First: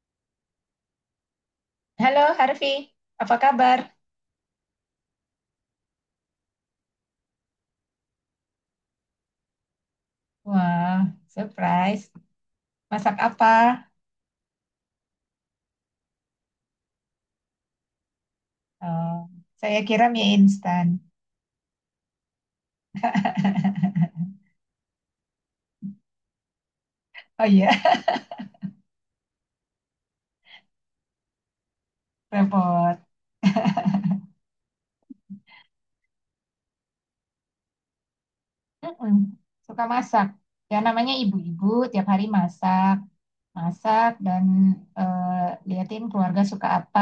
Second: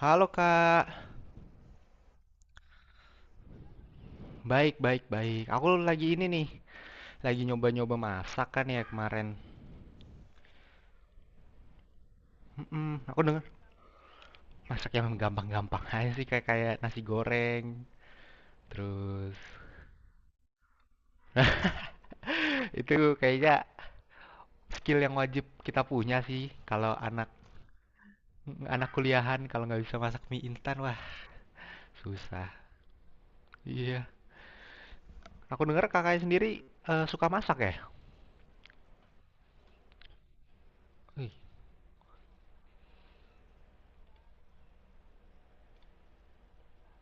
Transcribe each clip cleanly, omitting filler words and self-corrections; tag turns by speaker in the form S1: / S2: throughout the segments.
S1: Halo Kak,
S2: Halo Harvey, apa kabar?
S1: baik baik baik. Aku lagi ini nih, lagi nyoba-nyoba masak kan ya kemarin.
S2: Wah, surprise.
S1: Mm-mm,
S2: Masak
S1: aku denger
S2: apa?
S1: masak yang gampang-gampang aja sih kayak kayak nasi goreng.
S2: Oh,
S1: Terus
S2: saya kira mie instan.
S1: itu kayaknya skill yang wajib kita punya sih kalau anak
S2: Oh iya,
S1: anak kuliahan kalau nggak bisa masak mie instan wah susah.
S2: repot.
S1: Iya. Aku denger kakaknya sendiri suka masak ya?
S2: Mm-mm. Suka masak. Ya namanya
S1: Wih.
S2: ibu-ibu, tiap hari masak. Masak dan liatin keluarga suka apa,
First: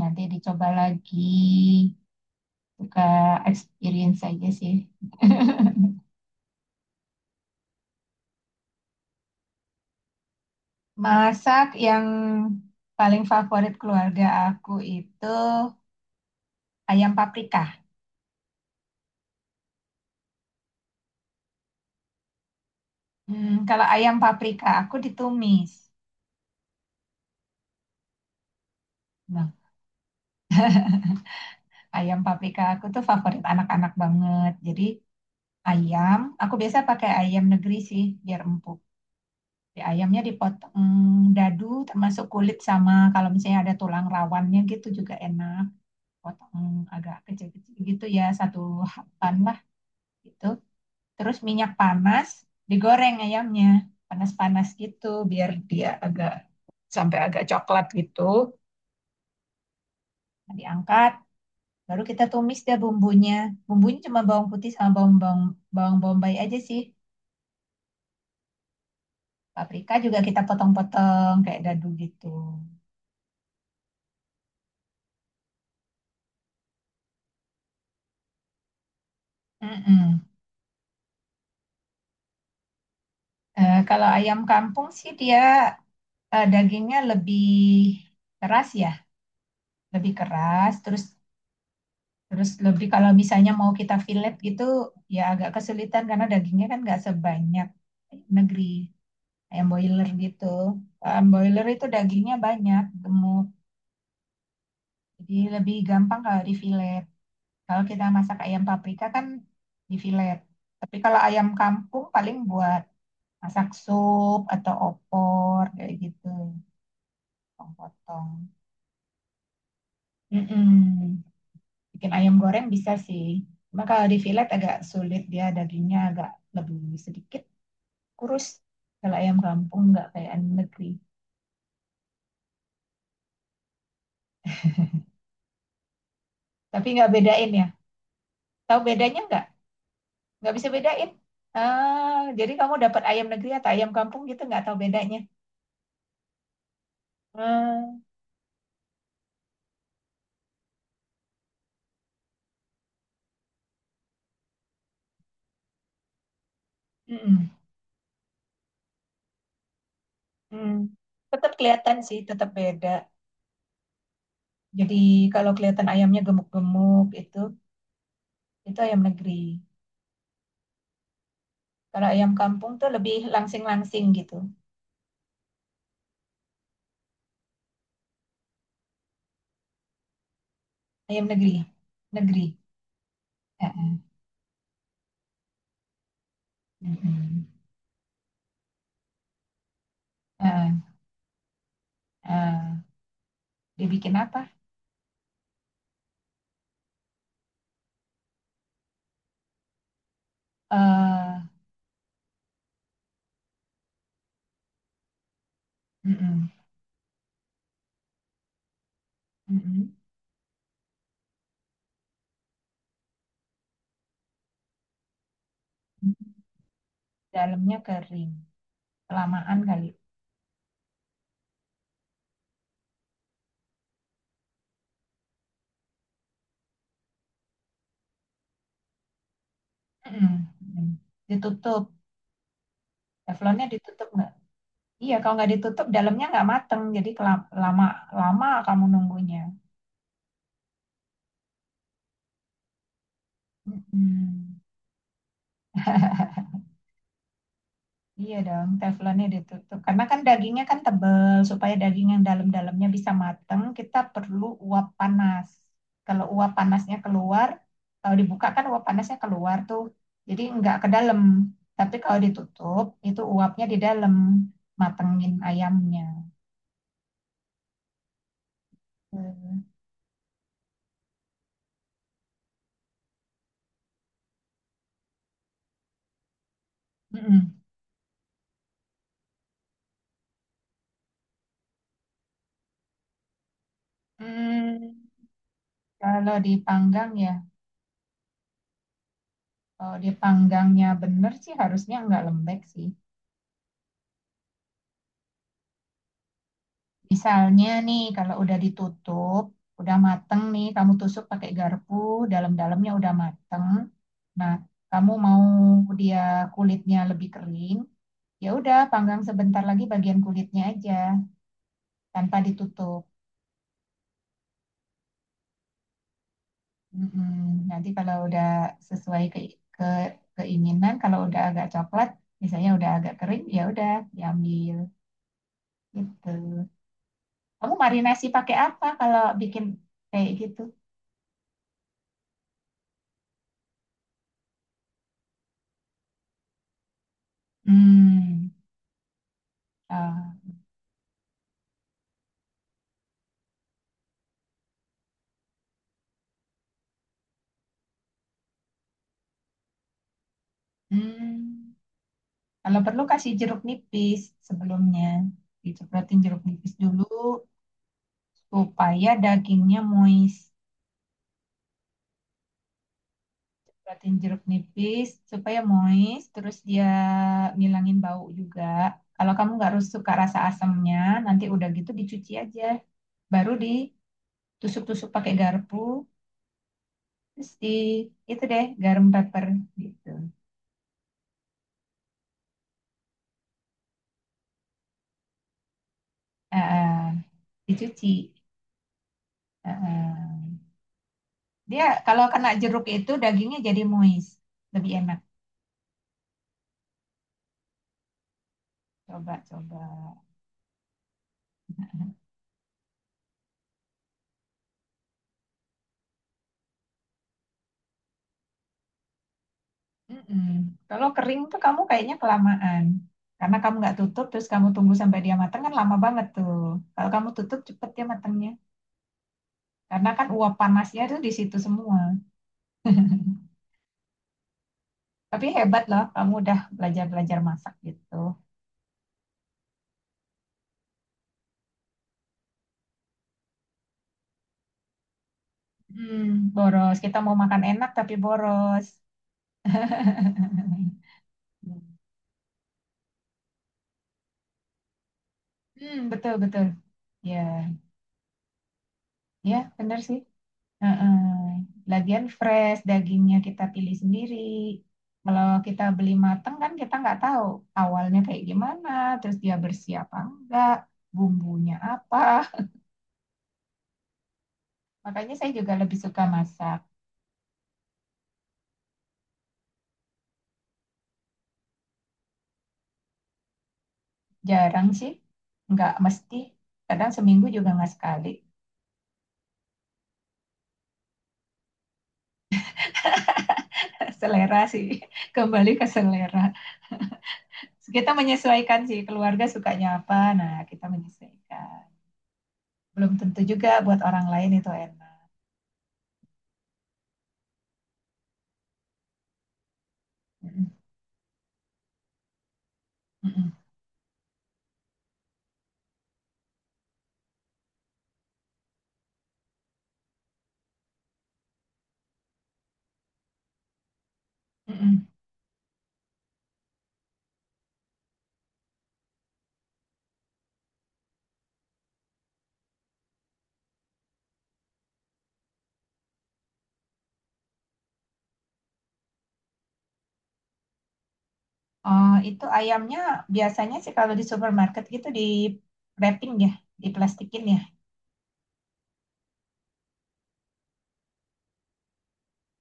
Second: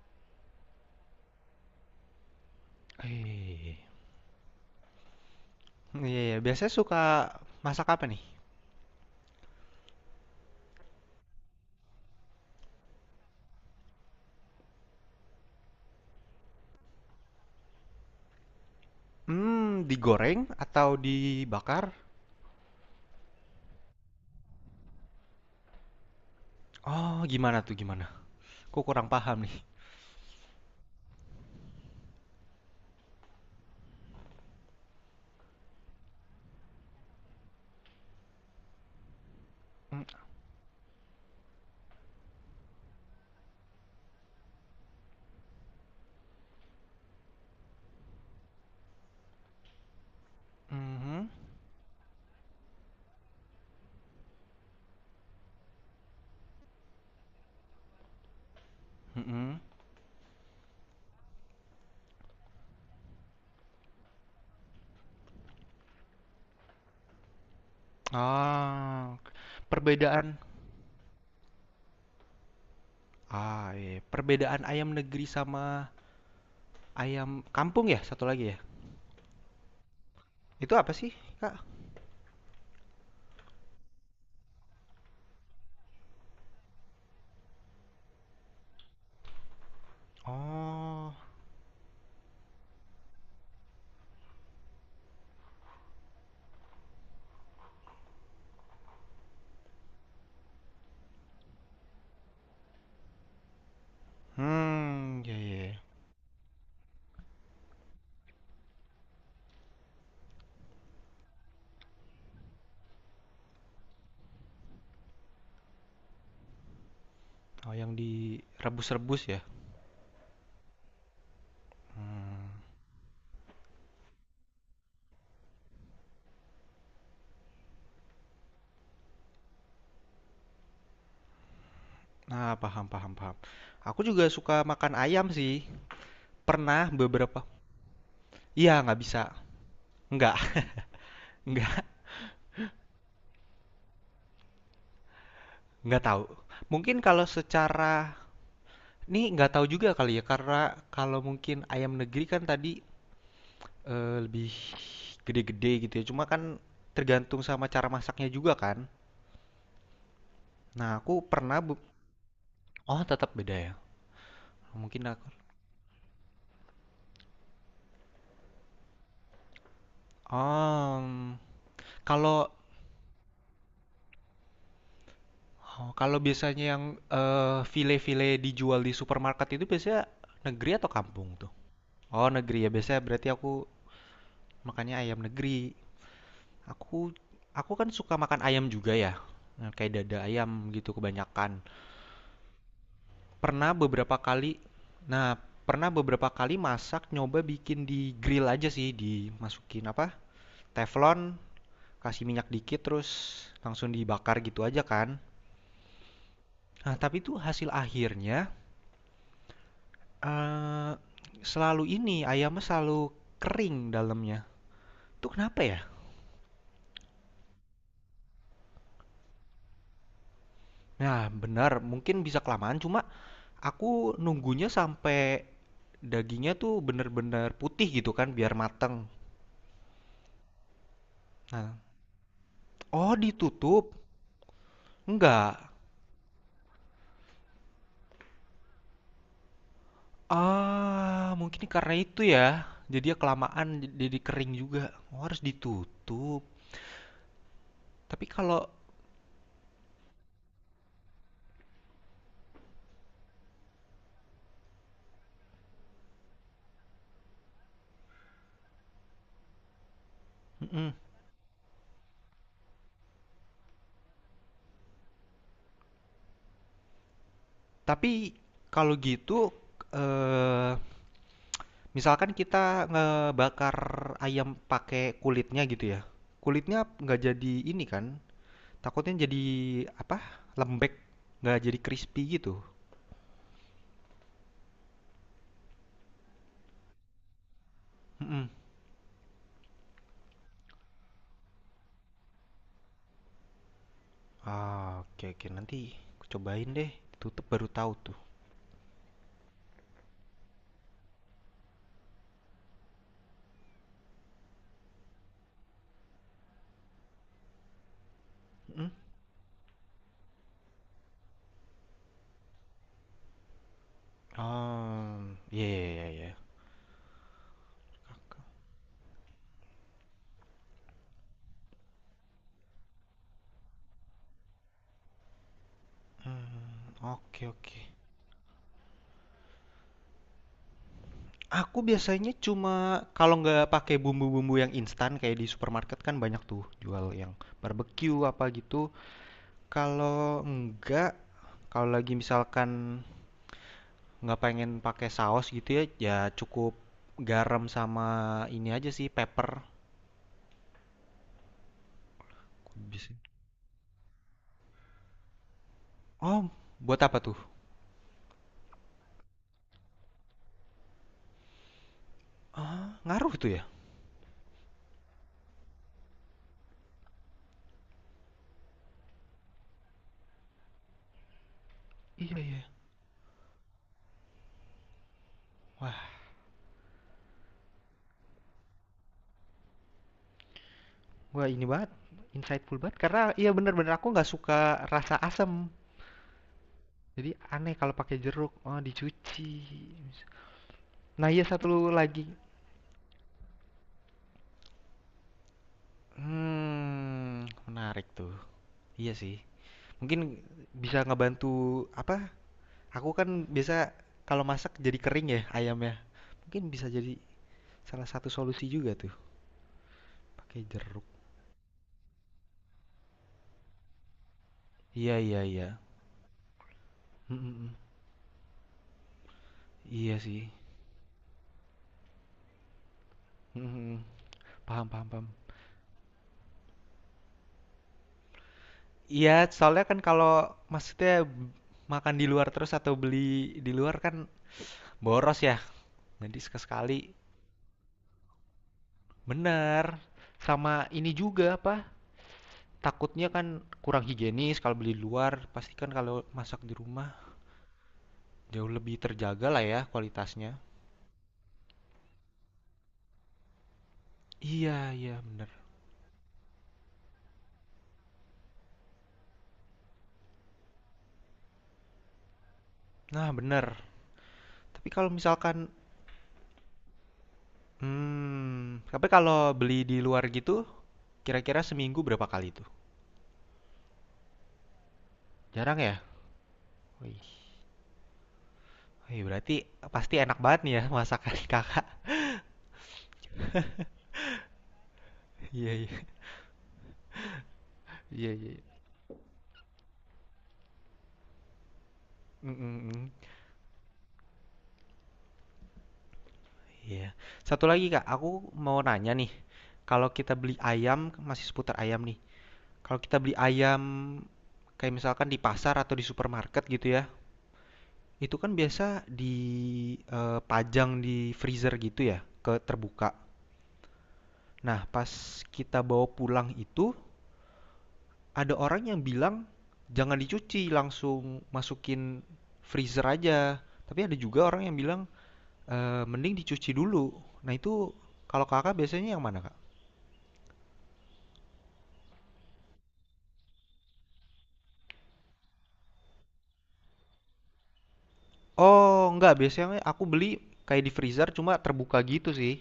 S2: nanti dicoba lagi. Suka
S1: Eh.
S2: experience aja sih.
S1: Iya, iya. Biasanya suka masak apa nih?
S2: Masak yang paling favorit keluarga aku itu ayam paprika.
S1: Mmm, digoreng atau dibakar?
S2: Hmm, kalau ayam paprika aku ditumis.
S1: Oh, gimana tuh? Aku kurang paham
S2: Bang,
S1: nih.
S2: ayam paprika aku tuh favorit anak-anak banget. Jadi ayam, aku biasa pakai ayam negeri sih biar empuk. Di ayamnya dipotong dadu termasuk kulit sama kalau misalnya ada tulang rawannya gitu juga enak. Potong agak kecil-kecil gitu ya, satu hapan lah gitu.
S1: Mhm,
S2: Terus minyak panas, digoreng ayamnya. Panas-panas gitu biar dia agak sampai agak coklat gitu.
S1: mhm.
S2: Nah, diangkat. Baru kita tumis deh bumbunya. Bumbunya cuma bawang putih sama bawang bawang bawang bombay aja sih.
S1: Ah,
S2: Paprika juga
S1: perbedaan
S2: kita potong-potong kayak dadu gitu.
S1: iya, Perbedaan ayam negeri sama ayam kampung ya, satu lagi ya?
S2: Mm-mm.
S1: Itu apa sih, Kak?
S2: Kalau ayam kampung sih dia dagingnya lebih keras ya, lebih keras. Terus
S1: Oh,
S2: terus lebih kalau misalnya mau kita fillet gitu ya agak kesulitan karena dagingnya kan nggak sebanyak ayam negeri ayam boiler gitu. Ayam boiler itu dagingnya banyak, gemuk,
S1: mmm,
S2: jadi
S1: ya ya,
S2: lebih
S1: iya.
S2: gampang kalau di fillet. Kalau kita masak ayam paprika kan di filet. Tapi kalau ayam kampung paling buat masak sup atau opor kayak gitu,
S1: Oh, yang
S2: potong-potong.
S1: direbus-rebus ya?
S2: Mm-mm. Bikin ayam goreng bisa sih. Cuma kalau di filet agak sulit dia dagingnya agak lebih sedikit kurus. Kalau ayam kampung nggak kayak ayam negeri.
S1: Nah, paham paham paham. Aku juga suka makan ayam sih, pernah
S2: Tapi nggak
S1: beberapa
S2: bedain ya.
S1: iya,
S2: Tahu
S1: nggak bisa,
S2: bedanya nggak?
S1: nggak
S2: Nggak bisa bedain.
S1: nggak.
S2: Ah, jadi kamu dapat ayam negeri atau ayam kampung gitu nggak tahu bedanya.
S1: Nggak tahu. Mungkin kalau secara
S2: Ah,
S1: ini nggak tahu juga kali ya karena kalau mungkin ayam negeri kan tadi lebih gede-gede gitu ya. Cuma kan tergantung
S2: mm-mm.
S1: sama cara masaknya juga kan.
S2: Hmm,
S1: Nah, aku
S2: tetap
S1: pernah bu-
S2: kelihatan sih, tetap beda.
S1: Oh, tetap beda ya.
S2: Jadi
S1: Mungkin aku.
S2: kalau kelihatan ayamnya gemuk-gemuk itu ayam negeri.
S1: Oh, mm,
S2: Kalau ayam
S1: kalau
S2: kampung tuh lebih langsing-langsing gitu.
S1: oh, kalau biasanya yang file-file dijual di supermarket itu biasanya negeri atau
S2: Ayam
S1: kampung tuh?
S2: negeri,
S1: Oh,
S2: negeri.
S1: negeri ya. Biasanya berarti aku
S2: Eh, eh,
S1: makannya ayam negeri. Aku
S2: mm-mm.
S1: aku kan suka makan ayam juga ya. Nah, kayak dada ayam
S2: Eh,
S1: gitu kebanyakan.
S2: eh.
S1: Pernah
S2: Dibikin
S1: beberapa kali
S2: apa?
S1: nah, Pernah beberapa kali masak nyoba bikin di grill aja sih, dimasukin apa? Teflon,
S2: eh
S1: kasih minyak dikit terus langsung dibakar gitu aja kan.
S2: mm-mm,
S1: Nah, tapi itu hasil akhirnya
S2: mm-mm.
S1: eh selalu ini ayamnya selalu kering dalamnya. Itu kenapa ya?
S2: Dalamnya kering, kelamaan kali.
S1: Nah, benar, mungkin bisa kelamaan cuma aku nunggunya sampai dagingnya tuh bener-bener putih gitu kan biar mateng.
S2: Mm-mm, mm-mm.
S1: Nah,
S2: Ditutup,
S1: oh
S2: teflonnya
S1: ditutup?
S2: ditutup nggak? Iya, kalau nggak
S1: Enggak.
S2: ditutup, dalamnya nggak mateng. Jadi lama, lama kamu nunggunya.
S1: Ah, mungkin karena itu ya. Jadi ya kelamaan jadi kering
S2: Mm-mm.
S1: juga. Oh, harus ditutup. Tapi
S2: Iya
S1: kalau
S2: dong, teflonnya ditutup. Karena kan dagingnya kan tebel, supaya daging yang dalam-dalamnya bisa mateng, kita perlu uap panas. Kalau uap panasnya keluar, kalau dibuka kan uap panasnya keluar tuh, jadi nggak ke
S1: mm-mm.
S2: dalam. Tapi kalau ditutup, itu uapnya di dalam, matengin ayamnya.
S1: Tapi kalau gitu
S2: Hmm.
S1: eh misalkan kita ngebakar ayam pakai kulitnya gitu ya. Kulitnya nggak jadi
S2: Mm-mm.
S1: ini kan? Takutnya jadi apa? Lembek, nggak jadi crispy gitu.
S2: Hmm, kalau dipanggang ya,
S1: Mm-mm.
S2: kalau dipanggangnya bener sih harusnya nggak lembek sih.
S1: Ah, oke oke nanti aku cobain deh. Tutup
S2: Misalnya
S1: baru tahu
S2: nih,
S1: tuh.
S2: kalau udah ditutup, udah mateng nih, kamu tusuk pakai garpu, dalam-dalamnya udah mateng. Nah, kamu mau dia kulitnya lebih kering, ya udah
S1: Hmm?
S2: panggang sebentar lagi bagian kulitnya aja, tanpa ditutup.
S1: Oh, ya ya ya, iya.
S2: Mm-mm. Nanti kalau udah sesuai ke keinginan, kalau udah agak coklat, misalnya udah agak kering, ya udah diambil
S1: Hmm,
S2: gitu.
S1: oke
S2: Kamu
S1: oke.
S2: marinasi pakai apa kalau bikin kayak gitu?
S1: Aku biasanya cuma kalau nggak pakai bumbu-bumbu yang instan kayak di supermarket kan banyak tuh jual yang barbecue apa
S2: Hmm.
S1: gitu.
S2: Ah.
S1: Kalau enggak, kalau lagi misalkan nggak pengen pakai saus gitu ya, ya cukup garam sama ini aja sih pepper.
S2: Hmm, kalau perlu
S1: Bisa.
S2: kasih jeruk nipis sebelumnya. Dicepratin jeruk
S1: Oh,
S2: nipis
S1: buat
S2: dulu
S1: apa tuh?
S2: supaya dagingnya moist.
S1: Ah, ngaruh tuh ya?
S2: Cepratin jeruk nipis supaya moist, terus dia ngilangin bau juga. Kalau kamu nggak harus suka rasa asamnya, nanti udah gitu dicuci
S1: Iya iya.
S2: aja. Baru ditusuk-tusuk pakai garpu,
S1: Wah,
S2: terus di itu deh garam pepper gitu.
S1: wah ini banget, insightful banget. Karena iya bener-bener aku nggak suka rasa asam.
S2: Ah, ah,
S1: Jadi aneh kalau pakai
S2: dicuci.
S1: jeruk, oh dicuci.
S2: Ah, ah.
S1: Nah iya
S2: Dia
S1: satu lagi,
S2: kalau kena jeruk itu dagingnya jadi moist, lebih enak.
S1: hmm, menarik tuh. Iya sih.
S2: Coba-coba.
S1: Mungkin bisa ngebantu apa? Aku kan biasa kalau masak jadi kering ya ayamnya. Mungkin bisa jadi salah satu solusi juga tuh
S2: Mm-mm.
S1: pakai jeruk.
S2: Kalau kering tuh kamu kayaknya kelamaan. Karena kamu nggak tutup, terus kamu tunggu
S1: Iya,
S2: sampai dia
S1: iya,
S2: matang
S1: iya.
S2: kan lama banget tuh. Kalau kamu
S1: Mm, mm,
S2: tutup
S1: mm.
S2: cepet dia matangnya. Karena
S1: Iya
S2: kan
S1: sih.
S2: uap panasnya tuh di situ semua.
S1: Mm, mm, mm. Paham, paham, paham.
S2: Tapi hebat loh, kamu udah belajar-belajar masak gitu.
S1: Iya, soalnya kan kalau maksudnya makan di luar terus atau beli di luar kan boros ya. Jadi
S2: Hmm, boros.
S1: sekali-sekali
S2: Kita mau makan enak tapi boros.
S1: bener. Sama ini juga apa? Takutnya kan kurang higienis kalau beli di luar. Pastikan
S2: Hmm,
S1: kalau
S2: betul
S1: masak
S2: betul.
S1: di rumah
S2: Ya,
S1: jauh lebih terjaga
S2: ya
S1: lah ya
S2: benar sih.
S1: kualitasnya.
S2: Heeh. Lagian fresh, dagingnya kita pilih sendiri.
S1: Iya, iya
S2: Kalau
S1: bener.
S2: kita beli mateng kan kita nggak tahu awalnya kayak gimana, terus dia bersih apa enggak, bumbunya apa.
S1: Nah, bener. Tapi kalau
S2: Makanya saya
S1: misalkan
S2: juga lebih suka masak.
S1: hmm, tapi kalau beli di luar gitu kira-kira seminggu berapa kali tuh?
S2: Jarang sih,
S1: Jarang
S2: nggak
S1: ya?
S2: mesti. Kadang
S1: Wih.
S2: seminggu juga nggak sekali.
S1: Wih, berarti pasti enak banget nih ya masakan kakak.
S2: Selera sih,
S1: Iya,
S2: kembali ke
S1: iya,
S2: selera. Kita
S1: iya, iya.
S2: menyesuaikan sih, keluarga sukanya apa, nah kita menyesuaikan.
S1: Mm, mm, mm.
S2: Belum tentu juga buat orang lain itu enak.
S1: Iya. Satu lagi, Kak, aku mau nanya nih. Kalau kita beli
S2: Mm-mm.
S1: ayam, masih seputar ayam nih. Kalau kita beli
S2: Mm-mm.
S1: ayam kayak misalkan di pasar atau di supermarket gitu ya, itu kan biasa dipajang di freezer gitu ya, ke terbuka. Nah,
S2: Mm-mm.
S1: pas kita bawa pulang itu, ada orang yang bilang jangan dicuci, langsung masukin freezer aja. Tapi ada juga orang yang bilang eee, mending dicuci dulu. Nah itu kalau Kakak biasanya yang mana, Kak?
S2: Oh, itu ayamnya biasanya sih kalau di supermarket gitu di wrapping ya, diplastikin ya.
S1: Oh enggak, biasanya aku beli kayak di freezer cuma terbuka gitu sih.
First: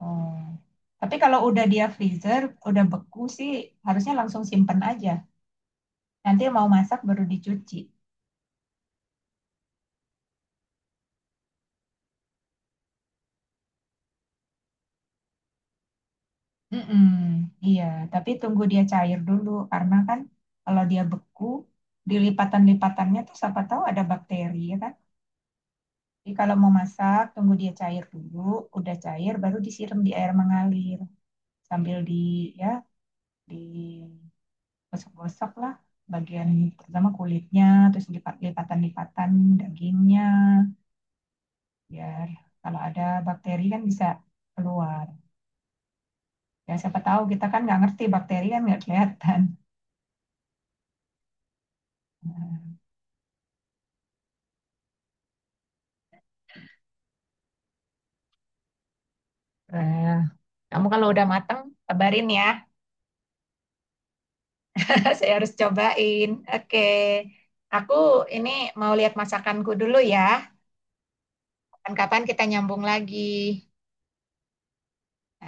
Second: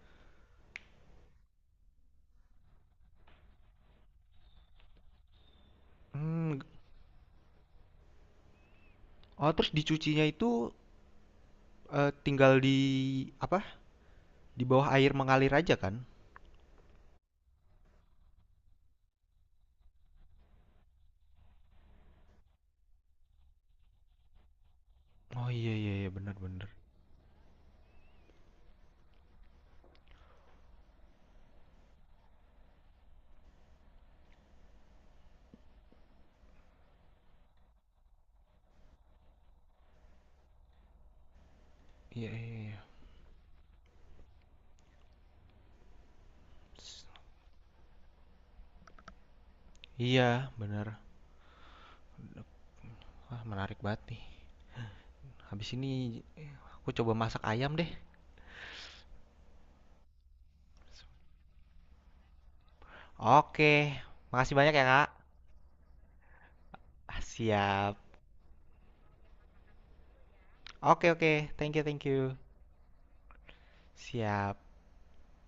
S2: Oh. Tapi kalau udah dia freezer, udah beku sih harusnya langsung simpen aja. Nanti
S1: Mmm,
S2: mau masak baru dicuci.
S1: oh terus dicucinya itu, tinggal di apa, di bawah air mengalir aja kan?
S2: Mm-mm, iya, tapi tunggu dia cair dulu karena kan kalau dia beku, di lipatan-lipatannya tuh siapa tahu ada bakteri ya kan.
S1: Oh iya iya iya,
S2: Jadi
S1: benar,
S2: kalau
S1: bener.
S2: mau masak, tunggu dia cair dulu, udah cair baru disiram di air mengalir sambil ya di gosok-gosok lah bagian pertama kulitnya terus lipatan-lipatan dagingnya biar
S1: Iya iya iya.
S2: kalau ada bakteri kan bisa keluar ya siapa tahu kita kan nggak ngerti bakteri kan nggak kelihatan.
S1: Iya, bener. Wah menarik banget nih. Habis ini aku coba masak ayam deh.
S2: Eh, kamu kalau udah mateng, kabarin ya.
S1: Oke, makasih banyak ya, Kak.
S2: Saya harus cobain. Oke.
S1: Ah,
S2: Aku
S1: siap.
S2: ini mau lihat masakanku dulu ya.
S1: Oke oke, thank you thank
S2: Kapan-kapan
S1: you.
S2: kita nyambung lagi.
S1: Siap.